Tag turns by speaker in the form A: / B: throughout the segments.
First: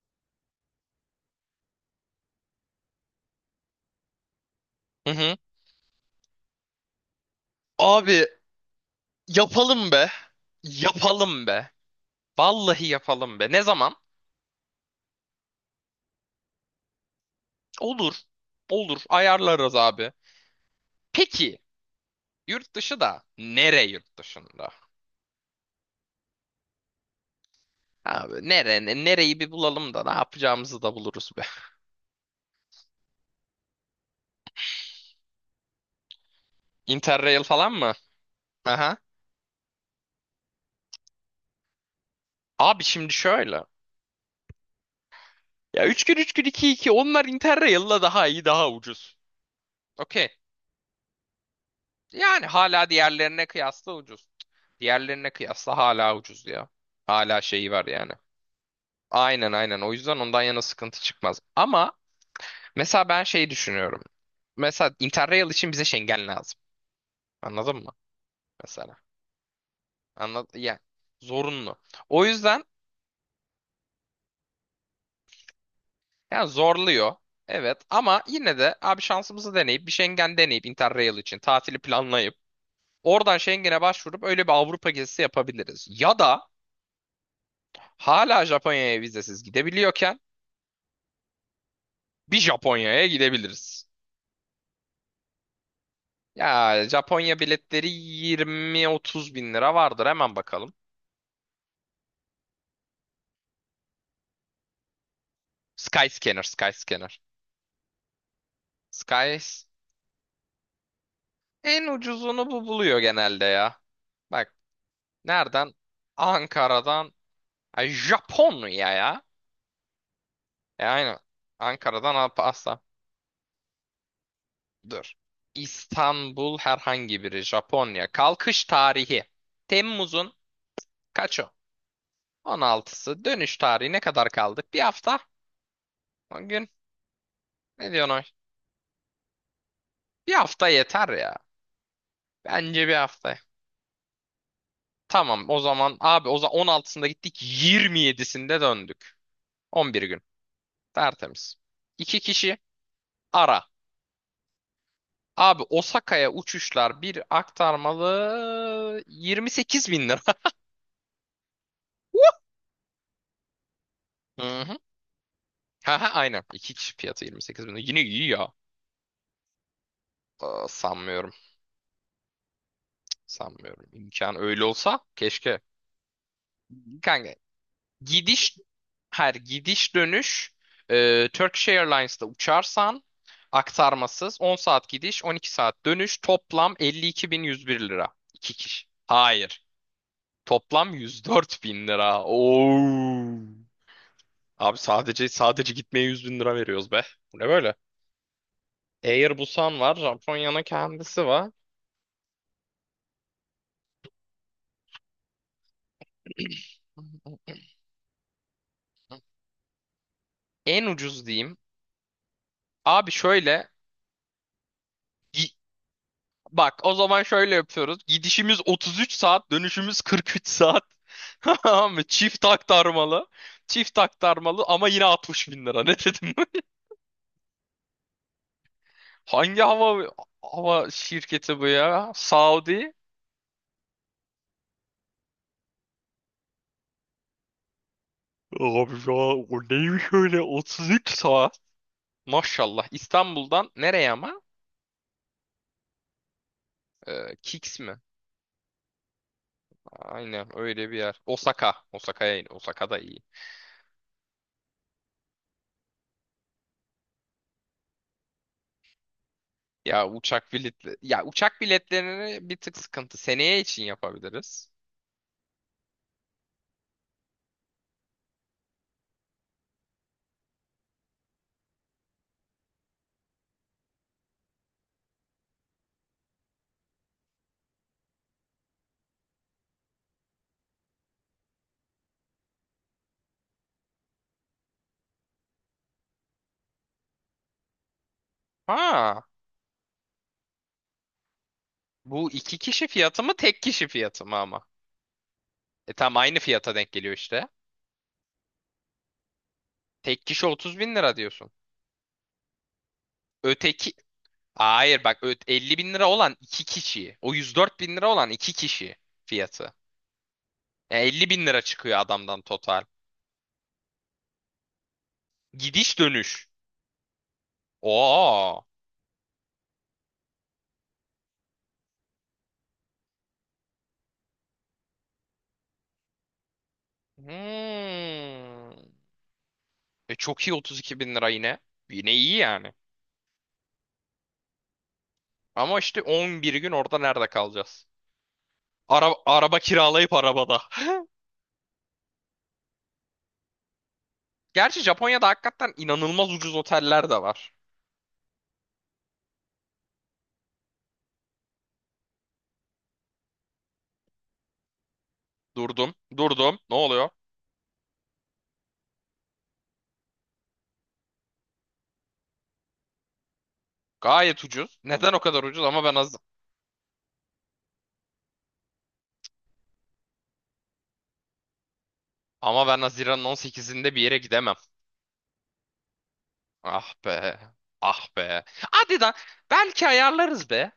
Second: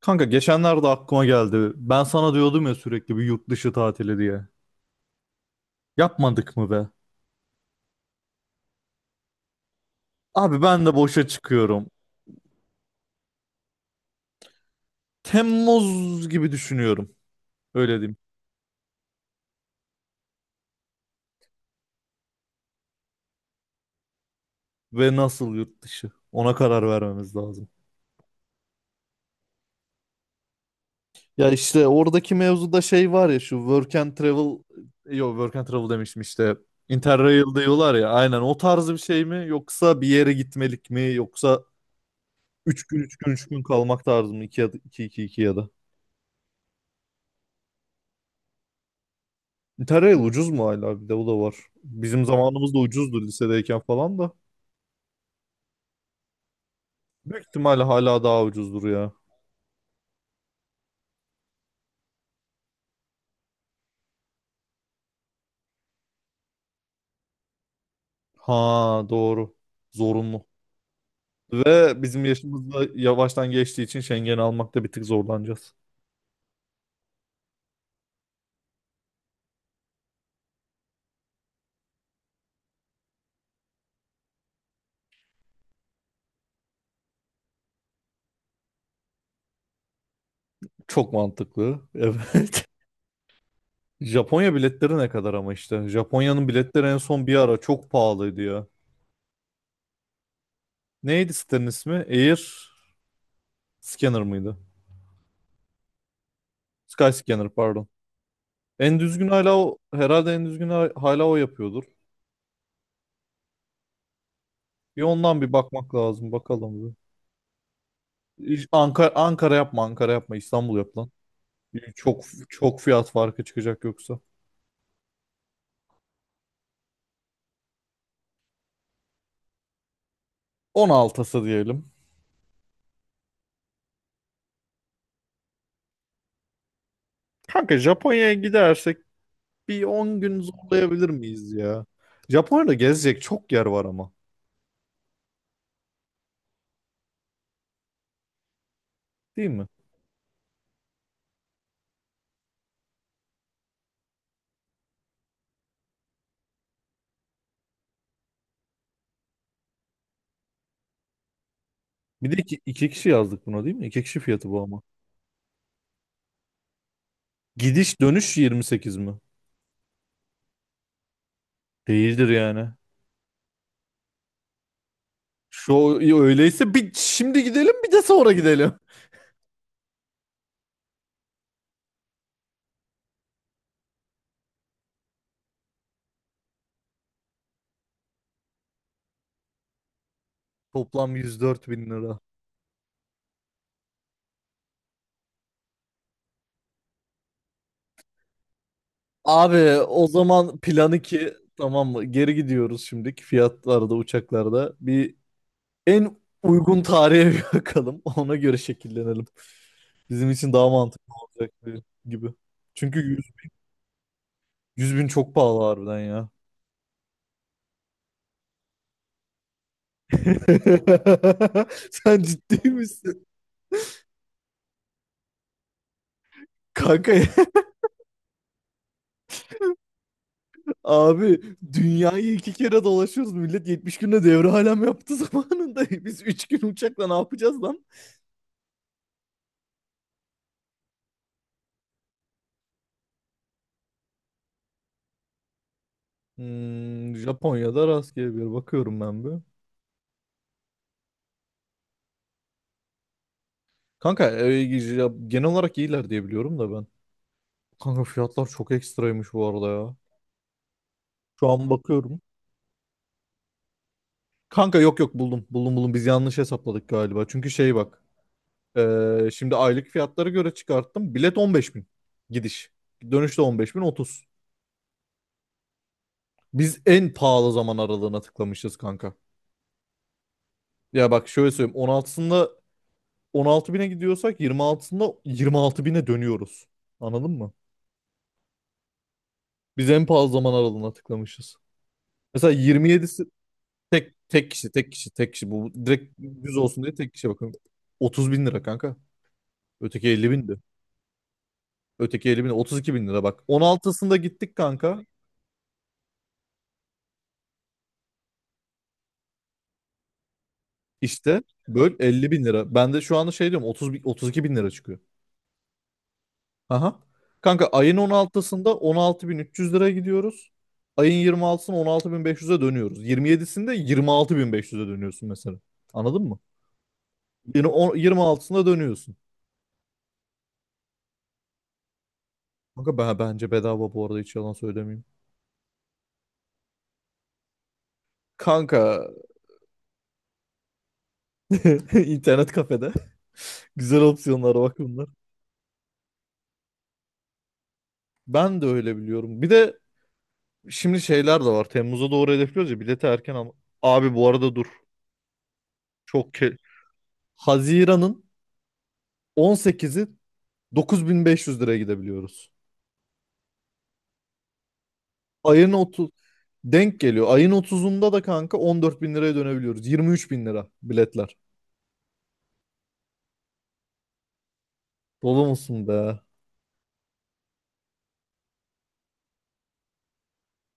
A: Kanka geçenlerde aklıma geldi. Ben sana diyordum ya, sürekli bir yurt dışı tatili diye.
B: Hı hı.
A: Yapmadık mı be?
B: Abi yapalım be.
A: Abi ben de boşa
B: Yapalım be.
A: çıkıyorum.
B: Vallahi yapalım be. Ne zaman?
A: Temmuz gibi düşünüyorum. Öyle
B: Olur.
A: diyeyim.
B: Olur. Ayarlarız abi. Peki, yurt dışı da yurt dışında?
A: Ve nasıl yurt dışı? Ona karar vermemiz lazım.
B: Abi, nereyi bir bulalım da ne yapacağımızı da buluruz be.
A: Ya işte oradaki mevzuda şey var ya, şu work and travel, yok, work and travel demiştim işte. Interrail
B: Interrail falan mı?
A: diyorlar ya, aynen o tarzı
B: Aha.
A: bir şey mi, yoksa bir yere gitmelik mi, yoksa
B: Abi
A: 3 gün
B: şimdi
A: 3 gün 3 gün
B: şöyle.
A: kalmak tarzı mı, 2 ya da 2 2 2 ya da...
B: Ya 3 gün 3 gün 2 2, onlar Interrail'la daha iyi, daha ucuz.
A: Tereyağlı
B: Okey.
A: ucuz mu hala, bir de o da var. Bizim
B: Yani
A: zamanımızda
B: hala
A: ucuzdu,
B: diğerlerine
A: lisedeyken
B: kıyasla
A: falan
B: ucuz.
A: da.
B: Diğerlerine kıyasla hala ucuz ya. Hala
A: Büyük
B: şeyi
A: ihtimalle
B: var yani.
A: hala daha ucuzdur ya.
B: Aynen aynen. O yüzden ondan yana sıkıntı çıkmaz. Ama mesela ben şey düşünüyorum. Mesela Interrail için bize Schengen lazım. Anladın mı? Mesela.
A: Ha, doğru. Zorunlu.
B: Yani zorunlu.
A: Ve bizim
B: O yüzden
A: yaşımızda yavaştan geçtiği için Schengen'i almakta bir tık zorlanacağız.
B: yani zorluyor. Evet, ama yine de abi şansımızı deneyip bir Schengen deneyip Interrail için tatili planlayıp oradan Schengen'e başvurup öyle bir Avrupa gezisi yapabiliriz. Ya da hala Japonya'ya vizesiz gidebiliyorken
A: Çok mantıklı.
B: bir
A: Evet.
B: Japonya'ya gidebiliriz.
A: Japonya biletleri ne kadar ama işte. Japonya'nın
B: Ya
A: biletleri en son
B: Japonya
A: bir ara
B: biletleri
A: çok pahalıydı ya.
B: 20-30 bin lira vardır. Hemen bakalım.
A: Neydi sitenin ismi? Air Scanner mıydı?
B: Skyscanner, Skyscanner.
A: Skyscanner, pardon. En düzgün hala
B: Skys
A: o, herhalde en düzgün hala o yapıyordur.
B: En ucuzunu bu buluyor genelde ya. Bak,
A: Bir ondan bir
B: nereden?
A: bakmak lazım, bakalım bir.
B: Ankara'dan. Ay, Japonya ya.
A: Ankara yapma, Ankara yapma, İstanbul
B: E
A: yap lan.
B: aynen. Ankara'dan
A: Çok
B: Asla.
A: çok fiyat farkı çıkacak yoksa.
B: Dur. İstanbul herhangi biri. Japonya. Kalkış tarihi. Temmuz'un
A: 16'sı
B: kaçı?
A: diyelim.
B: 16'sı. Dönüş tarihi ne kadar kaldık? Bir hafta. 10 gün.
A: Kanka
B: Ne diyorsun o?
A: Japonya'ya gidersek bir 10
B: Bir
A: gün
B: hafta yeter
A: zorlayabilir
B: ya.
A: miyiz ya? Japonya'da
B: Bence bir
A: gezecek
B: hafta.
A: çok yer var ama.
B: Tamam, o zaman abi, o zaman 16'sında gittik, 27'sinde döndük.
A: Değil mi?
B: 11 gün. Tertemiz. İki kişi ara. Abi, Osaka'ya uçuşlar bir aktarmalı, 28 bin lira.
A: Bir de iki kişi yazdık buna, değil mi? İki kişi fiyatı
B: Hı
A: bu
B: hı.
A: ama.
B: Ha, aynen. İki kişi fiyatı 28 bin lira.
A: Gidiş
B: Yine iyi
A: dönüş
B: ya.
A: 28 mi?
B: Aa, sanmıyorum.
A: Değildir yani.
B: Sanmıyorum. İmkan öyle olsa keşke.
A: Şu öyleyse, bir
B: Kanka,
A: şimdi gidelim, bir de sonra
B: Gidiş
A: gidelim.
B: her gidiş dönüş, Turkish Airlines'ta uçarsan aktarmasız 10 saat gidiş, 12 saat dönüş, toplam 52.101 lira. İki kişi. Hayır. Toplam
A: Toplam yüz
B: 104
A: dört
B: bin
A: bin lira.
B: lira. Oo. Abi, sadece gitmeye 100 bin lira veriyoruz be. Bu ne böyle? Air
A: Abi
B: Busan var.
A: o zaman
B: Japonya'nın
A: planı
B: kendisi
A: ki
B: var.
A: tamam mı? Geri gidiyoruz şimdiki fiyatlarda, uçaklarda. Bir en uygun tarihe bir bakalım. Ona göre şekillenelim. Bizim için daha
B: En
A: mantıklı
B: ucuz
A: olacak
B: diyeyim.
A: gibi. Çünkü
B: Abi şöyle
A: 100 bin çok pahalı harbiden ya.
B: Bak, o zaman şöyle yapıyoruz. Gidişimiz 33 saat, dönüşümüz 43 saat. Tamam mı?
A: Sen
B: Çift
A: ciddi misin?
B: aktarmalı. Çift aktarmalı ama yine 60 bin lira. Ne dedim?
A: Kanka,
B: Hangi hava
A: abi,
B: şirketi bu ya?
A: dünyayı 2 kere
B: Saudi?
A: dolaşıyoruz. Millet 70 günde devre alem yaptı zamanında. Biz 3 gün uçakla ne yapacağız lan?
B: Abi, ya o neymiş öyle 33 saat? Maşallah. İstanbul'dan nereye ama? Kix
A: Japonya'da
B: mi?
A: rastgele bir bakıyorum ben bir.
B: Aynen, öyle bir yer. Osaka. Osaka'ya in. Osaka da iyi.
A: Kanka ya genel olarak iyiler diye biliyorum da ben. Kanka fiyatlar çok ekstraymış bu arada ya. Şu
B: Uçak
A: an bakıyorum.
B: biletlerini bir tık sıkıntı. Seneye için yapabiliriz.
A: Kanka, yok yok, buldum. Buldum buldum. Biz yanlış hesapladık galiba. Çünkü şey, bak. Şimdi aylık fiyatlara göre çıkarttım. Bilet 15 bin. Gidiş. Dönüşte 15 bin 30. Biz en pahalı zaman aralığına tıklamışız kanka. Ya bak, şöyle söyleyeyim. 16'sında 16 bine gidiyorsak, 26'sında 26 bine dönüyoruz. Anladın mı?
B: Ha,
A: Biz en pahalı zaman aralığına tıklamışız.
B: bu
A: Mesela
B: iki kişi
A: 27,
B: fiyatı mı, tek kişi fiyatı
A: Tek
B: mı
A: tek
B: ama?
A: kişi tek kişi tek kişi bu
B: E tam
A: direkt
B: aynı
A: düz
B: fiyata
A: olsun
B: denk
A: diye tek
B: geliyor
A: kişi
B: işte.
A: bakın. 30 bin lira kanka. Öteki
B: Tek
A: 50
B: kişi
A: bindi.
B: 30 bin lira diyorsun.
A: Öteki 50 bin, 32 bin lira bak.
B: Öteki...
A: 16'sında gittik
B: Hayır,
A: kanka.
B: bak, 50 bin lira olan iki kişi. O 104 bin lira olan iki kişi fiyatı. Yani 50
A: İşte
B: bin lira
A: böl,
B: çıkıyor
A: 50
B: adamdan
A: bin lira.
B: total.
A: Ben de şu anda şey diyorum, 30, 32 bin lira çıkıyor.
B: Gidiş dönüş.
A: Aha. Kanka ayın
B: Oo.
A: 16'sında 16 bin 300 liraya gidiyoruz. Ayın 26'sında 16 bin 500'e dönüyoruz. 27'sinde 26 bin 500'e dönüyorsun mesela. Anladın mı? Yine
B: Hmm.
A: 26'sında dönüyorsun.
B: E çok iyi, 32 bin lira yine. Yine iyi yani.
A: Kanka, bence bedava bu arada, hiç yalan söylemeyeyim.
B: Ama işte 11 gün orada nerede kalacağız?
A: Kanka
B: Araba kiralayıp arabada.
A: İnternet kafede. Güzel opsiyonlar bak
B: Gerçi
A: bunlar.
B: Japonya'da hakikaten inanılmaz ucuz oteller de var.
A: Ben de öyle biliyorum. Bir de şimdi şeyler de var. Temmuz'a doğru hedefliyoruz ya bileti, erken ama. Abi bu arada dur.
B: Durdum,
A: Çok ke...
B: durdum. Ne oluyor?
A: Haziran'ın 18'i 9.500 liraya gidebiliyoruz.
B: Gayet ucuz. Neden o kadar ucuz?
A: Ayın 30 denk geliyor. Ayın 30'unda da kanka 14 bin liraya dönebiliyoruz. 23 bin lira biletler.
B: Ama ben Haziran'ın 18'inde bir yere gidemem.
A: Dolu musun be?
B: Ah be. Ah be. Hadi da belki ayarlarız be.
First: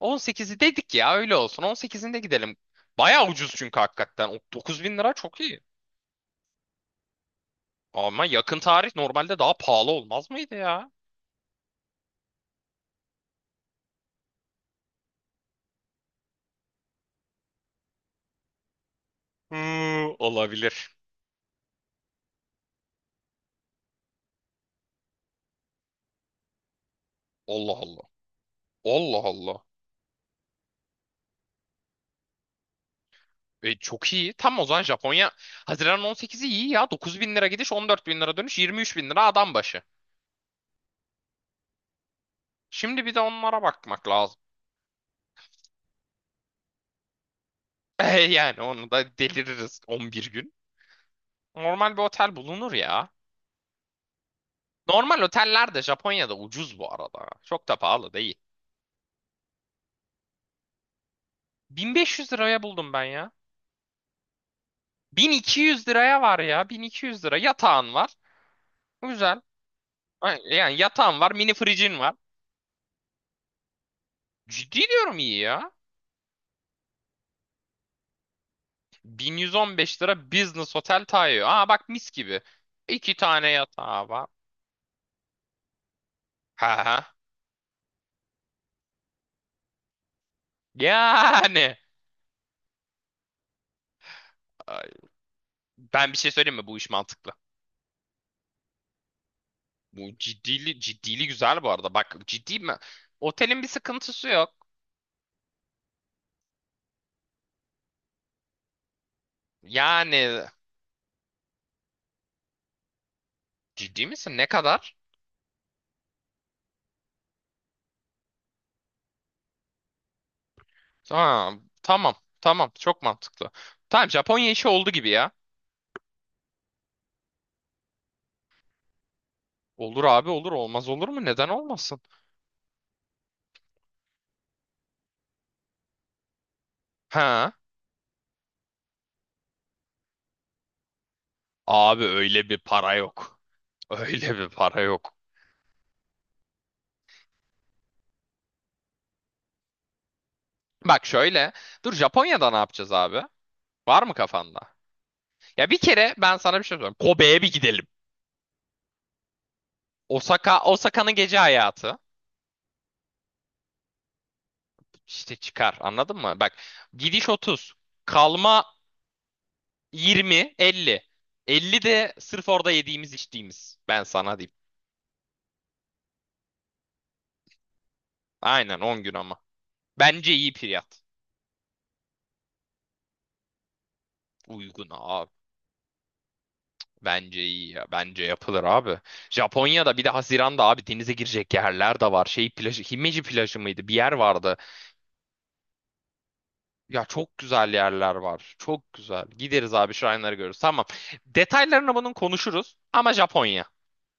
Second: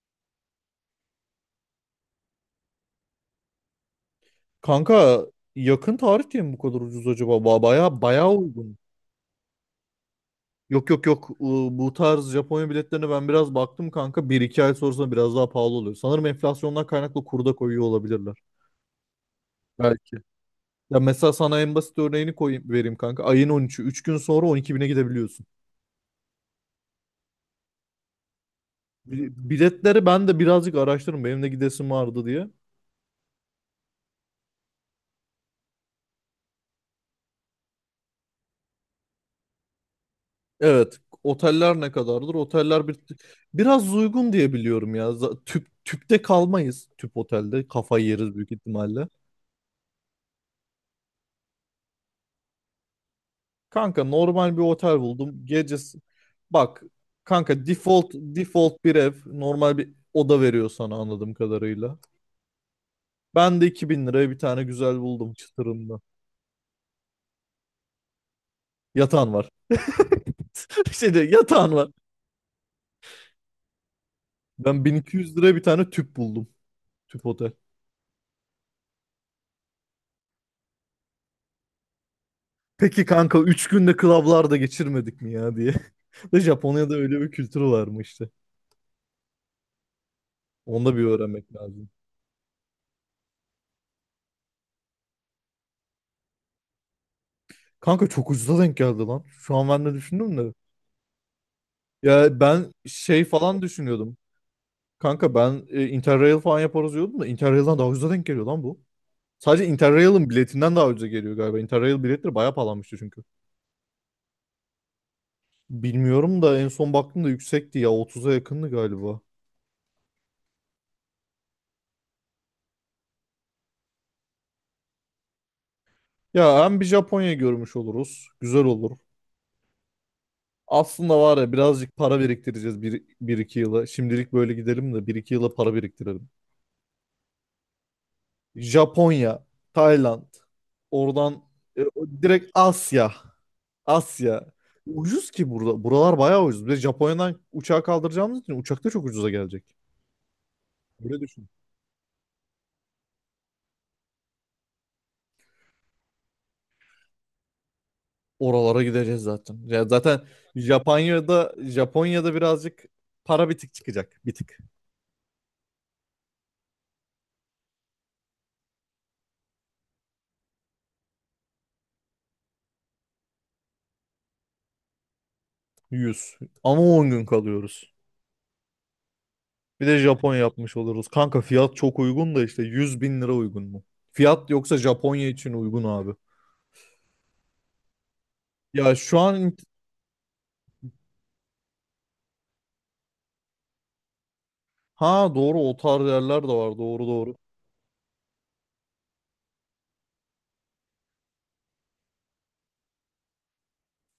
B: 18'i dedik ya, öyle olsun. 18'inde gidelim. Baya ucuz çünkü hakikaten. O 9 bin lira
A: Kanka
B: çok iyi.
A: yakın tarih diye mi bu kadar ucuz acaba? Baya
B: Ama
A: baya
B: yakın
A: uygun.
B: tarih normalde daha pahalı olmaz mıydı
A: Yok
B: ya?
A: yok yok, bu tarz Japonya biletlerine ben biraz baktım kanka. Bir iki ay sonrasında biraz daha pahalı oluyor. Sanırım enflasyondan kaynaklı kurda koyuyor olabilirler.
B: Hı,
A: Belki.
B: olabilir.
A: Ya mesela sana en basit örneğini koyayım, vereyim kanka. Ayın 13'ü, 3 gün sonra 12 bine gidebiliyorsun.
B: Allah Allah. Allah Allah.
A: Biletleri ben de birazcık araştırdım. Benim de gidesim vardı diye.
B: E, çok iyi. Tam o zaman Japonya Haziran 18'i iyi ya. 9 bin lira gidiş, 14 bin lira dönüş, 23 bin lira adam başı.
A: Evet. Oteller ne kadardır? Oteller, bir,
B: Şimdi bir de onlara
A: biraz
B: bakmak
A: uygun
B: lazım.
A: diye biliyorum ya. Tüpte kalmayız. Tüp otelde. Kafayı
B: E,
A: yeriz büyük
B: yani onu
A: ihtimalle.
B: da deliririz 11 gün. Normal bir otel bulunur ya.
A: Kanka normal bir otel
B: Normal
A: buldum.
B: oteller de
A: Gecesi
B: Japonya'da ucuz
A: bak
B: bu arada.
A: kanka,
B: Çok da
A: default
B: pahalı değil.
A: default bir ev, normal bir oda veriyor sana anladığım kadarıyla.
B: 1500 liraya buldum ben ya.
A: Ben de 2 bin liraya bir tane güzel buldum
B: 1200
A: çıtırında.
B: liraya var ya. 1200 lira. Yatağın var.
A: Yatağın
B: Güzel.
A: var.
B: Ay, yani
A: Şey
B: yatağın
A: diyor,
B: var. Mini
A: yatağın var.
B: fricin var. Ciddi
A: Ben bin iki
B: diyorum,
A: yüz
B: iyi
A: liraya bir
B: ya.
A: tane tüp buldum. Tüp otel.
B: 1115 lira Business Hotel Taiyo. Aa, bak, mis gibi.
A: Peki
B: İki
A: kanka,
B: tane
A: 3 günde
B: yatağı var.
A: klablarda geçirmedik mi ya diye. De
B: Ha
A: Japonya'da
B: ha.
A: öyle bir kültürü var mı işte. Onu da bir öğrenmek
B: Yani.
A: lazım.
B: Ay, ben bir şey söyleyeyim mi? Bu iş mantıklı.
A: Kanka çok ucuza denk geldi lan. Şu an ben de
B: Bu
A: düşündüm de.
B: ciddili güzel bu arada. Bak,
A: Ya
B: ciddi
A: ben
B: mi?
A: şey falan
B: Otelin bir
A: düşünüyordum.
B: sıkıntısı yok.
A: Kanka ben Interrail falan yaparız diyordum da, Interrail'den daha ucuza denk geliyor lan bu. Sadece Interrail'in
B: Yani,
A: biletinden daha ucuza geliyor galiba. Interrail biletleri bayağı pahalanmıştı çünkü.
B: ciddi misin? Ne kadar?
A: Bilmiyorum da en son baktığımda yüksekti ya, 30'a yakındı galiba.
B: Ha, tamam. Tamam. Çok mantıklı. Tamam, Japonya işi oldu gibi ya.
A: Ya hem bir Japonya görmüş oluruz. Güzel olur.
B: Olur abi, olur. Olmaz olur
A: Aslında
B: mu?
A: var
B: Neden
A: ya, birazcık
B: olmasın?
A: para biriktireceğiz bir iki yıla. Şimdilik böyle gidelim de bir iki yıla para biriktirelim.
B: Ha.
A: Japonya, Tayland, oradan
B: Abi, öyle
A: direkt
B: bir para
A: Asya.
B: yok. Öyle bir
A: Asya.
B: para yok.
A: Ucuz ki burada. Buralar bayağı ucuz. Bir de Japonya'dan uçağa kaldıracağımız için uçak da çok ucuza gelecek.
B: Bak
A: Öyle düşün.
B: şöyle. Dur, Japonya'da ne yapacağız abi? Var mı kafanda? Ya bir kere ben sana bir şey söyleyeyim. Kobe'ye bir gidelim.
A: Oralara gideceğiz zaten. Ya zaten
B: Osaka'nın gece
A: Japonya'da
B: hayatı.
A: Japonya'da birazcık para bir tık çıkacak. Bir tık.
B: İşte çıkar, anladın mı? Bak, gidiş 30. Kalma 20, 50. 50 de sırf orada yediğimiz içtiğimiz. Ben sana diyeyim.
A: 100. Ama 10 gün kalıyoruz.
B: Aynen, 10 gün ama.
A: Bir de
B: Bence
A: Japon
B: iyi
A: yapmış
B: fiyat.
A: oluruz. Kanka fiyat çok uygun da işte, 100 bin lira uygun mu? Fiyat yoksa
B: Uygun
A: Japonya
B: abi.
A: için uygun abi.
B: Bence iyi ya. Bence yapılır
A: Ya
B: abi.
A: şu an,
B: Japonya'da bir de Haziran'da abi denize girecek yerler de var. Şey plajı, Himeji plajı mıydı? Bir yer vardı.
A: ha doğru, o tarz yerler de var,
B: Ya
A: doğru doğru.
B: çok güzel yerler var. Çok güzel. Gideriz abi, şuraları görürüz. Tamam. Detaylarını bunun konuşuruz. Ama Japonya.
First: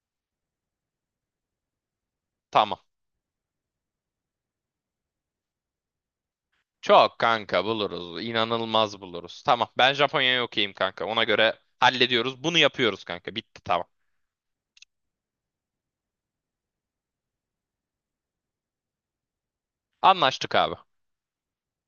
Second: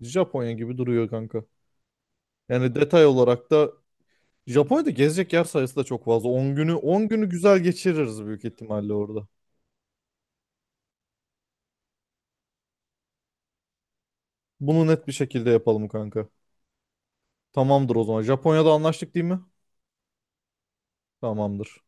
A: Japonya gibi duruyor kanka. Yani
B: Tamam.
A: detay olarak da Japonya'da gezecek yer sayısı da çok fazla. 10 günü 10
B: Çok
A: günü güzel
B: kanka buluruz.
A: geçiririz büyük ihtimalle
B: İnanılmaz
A: orada.
B: buluruz. Tamam. Ben Japonya'ya okeyim kanka. Ona göre hallediyoruz. Bunu yapıyoruz kanka. Bitti tamam.
A: Bunu net bir şekilde yapalım kanka. Tamamdır o zaman. Japonya'da anlaştık değil mi?
B: Anlaştık abi.
A: Tamamdır.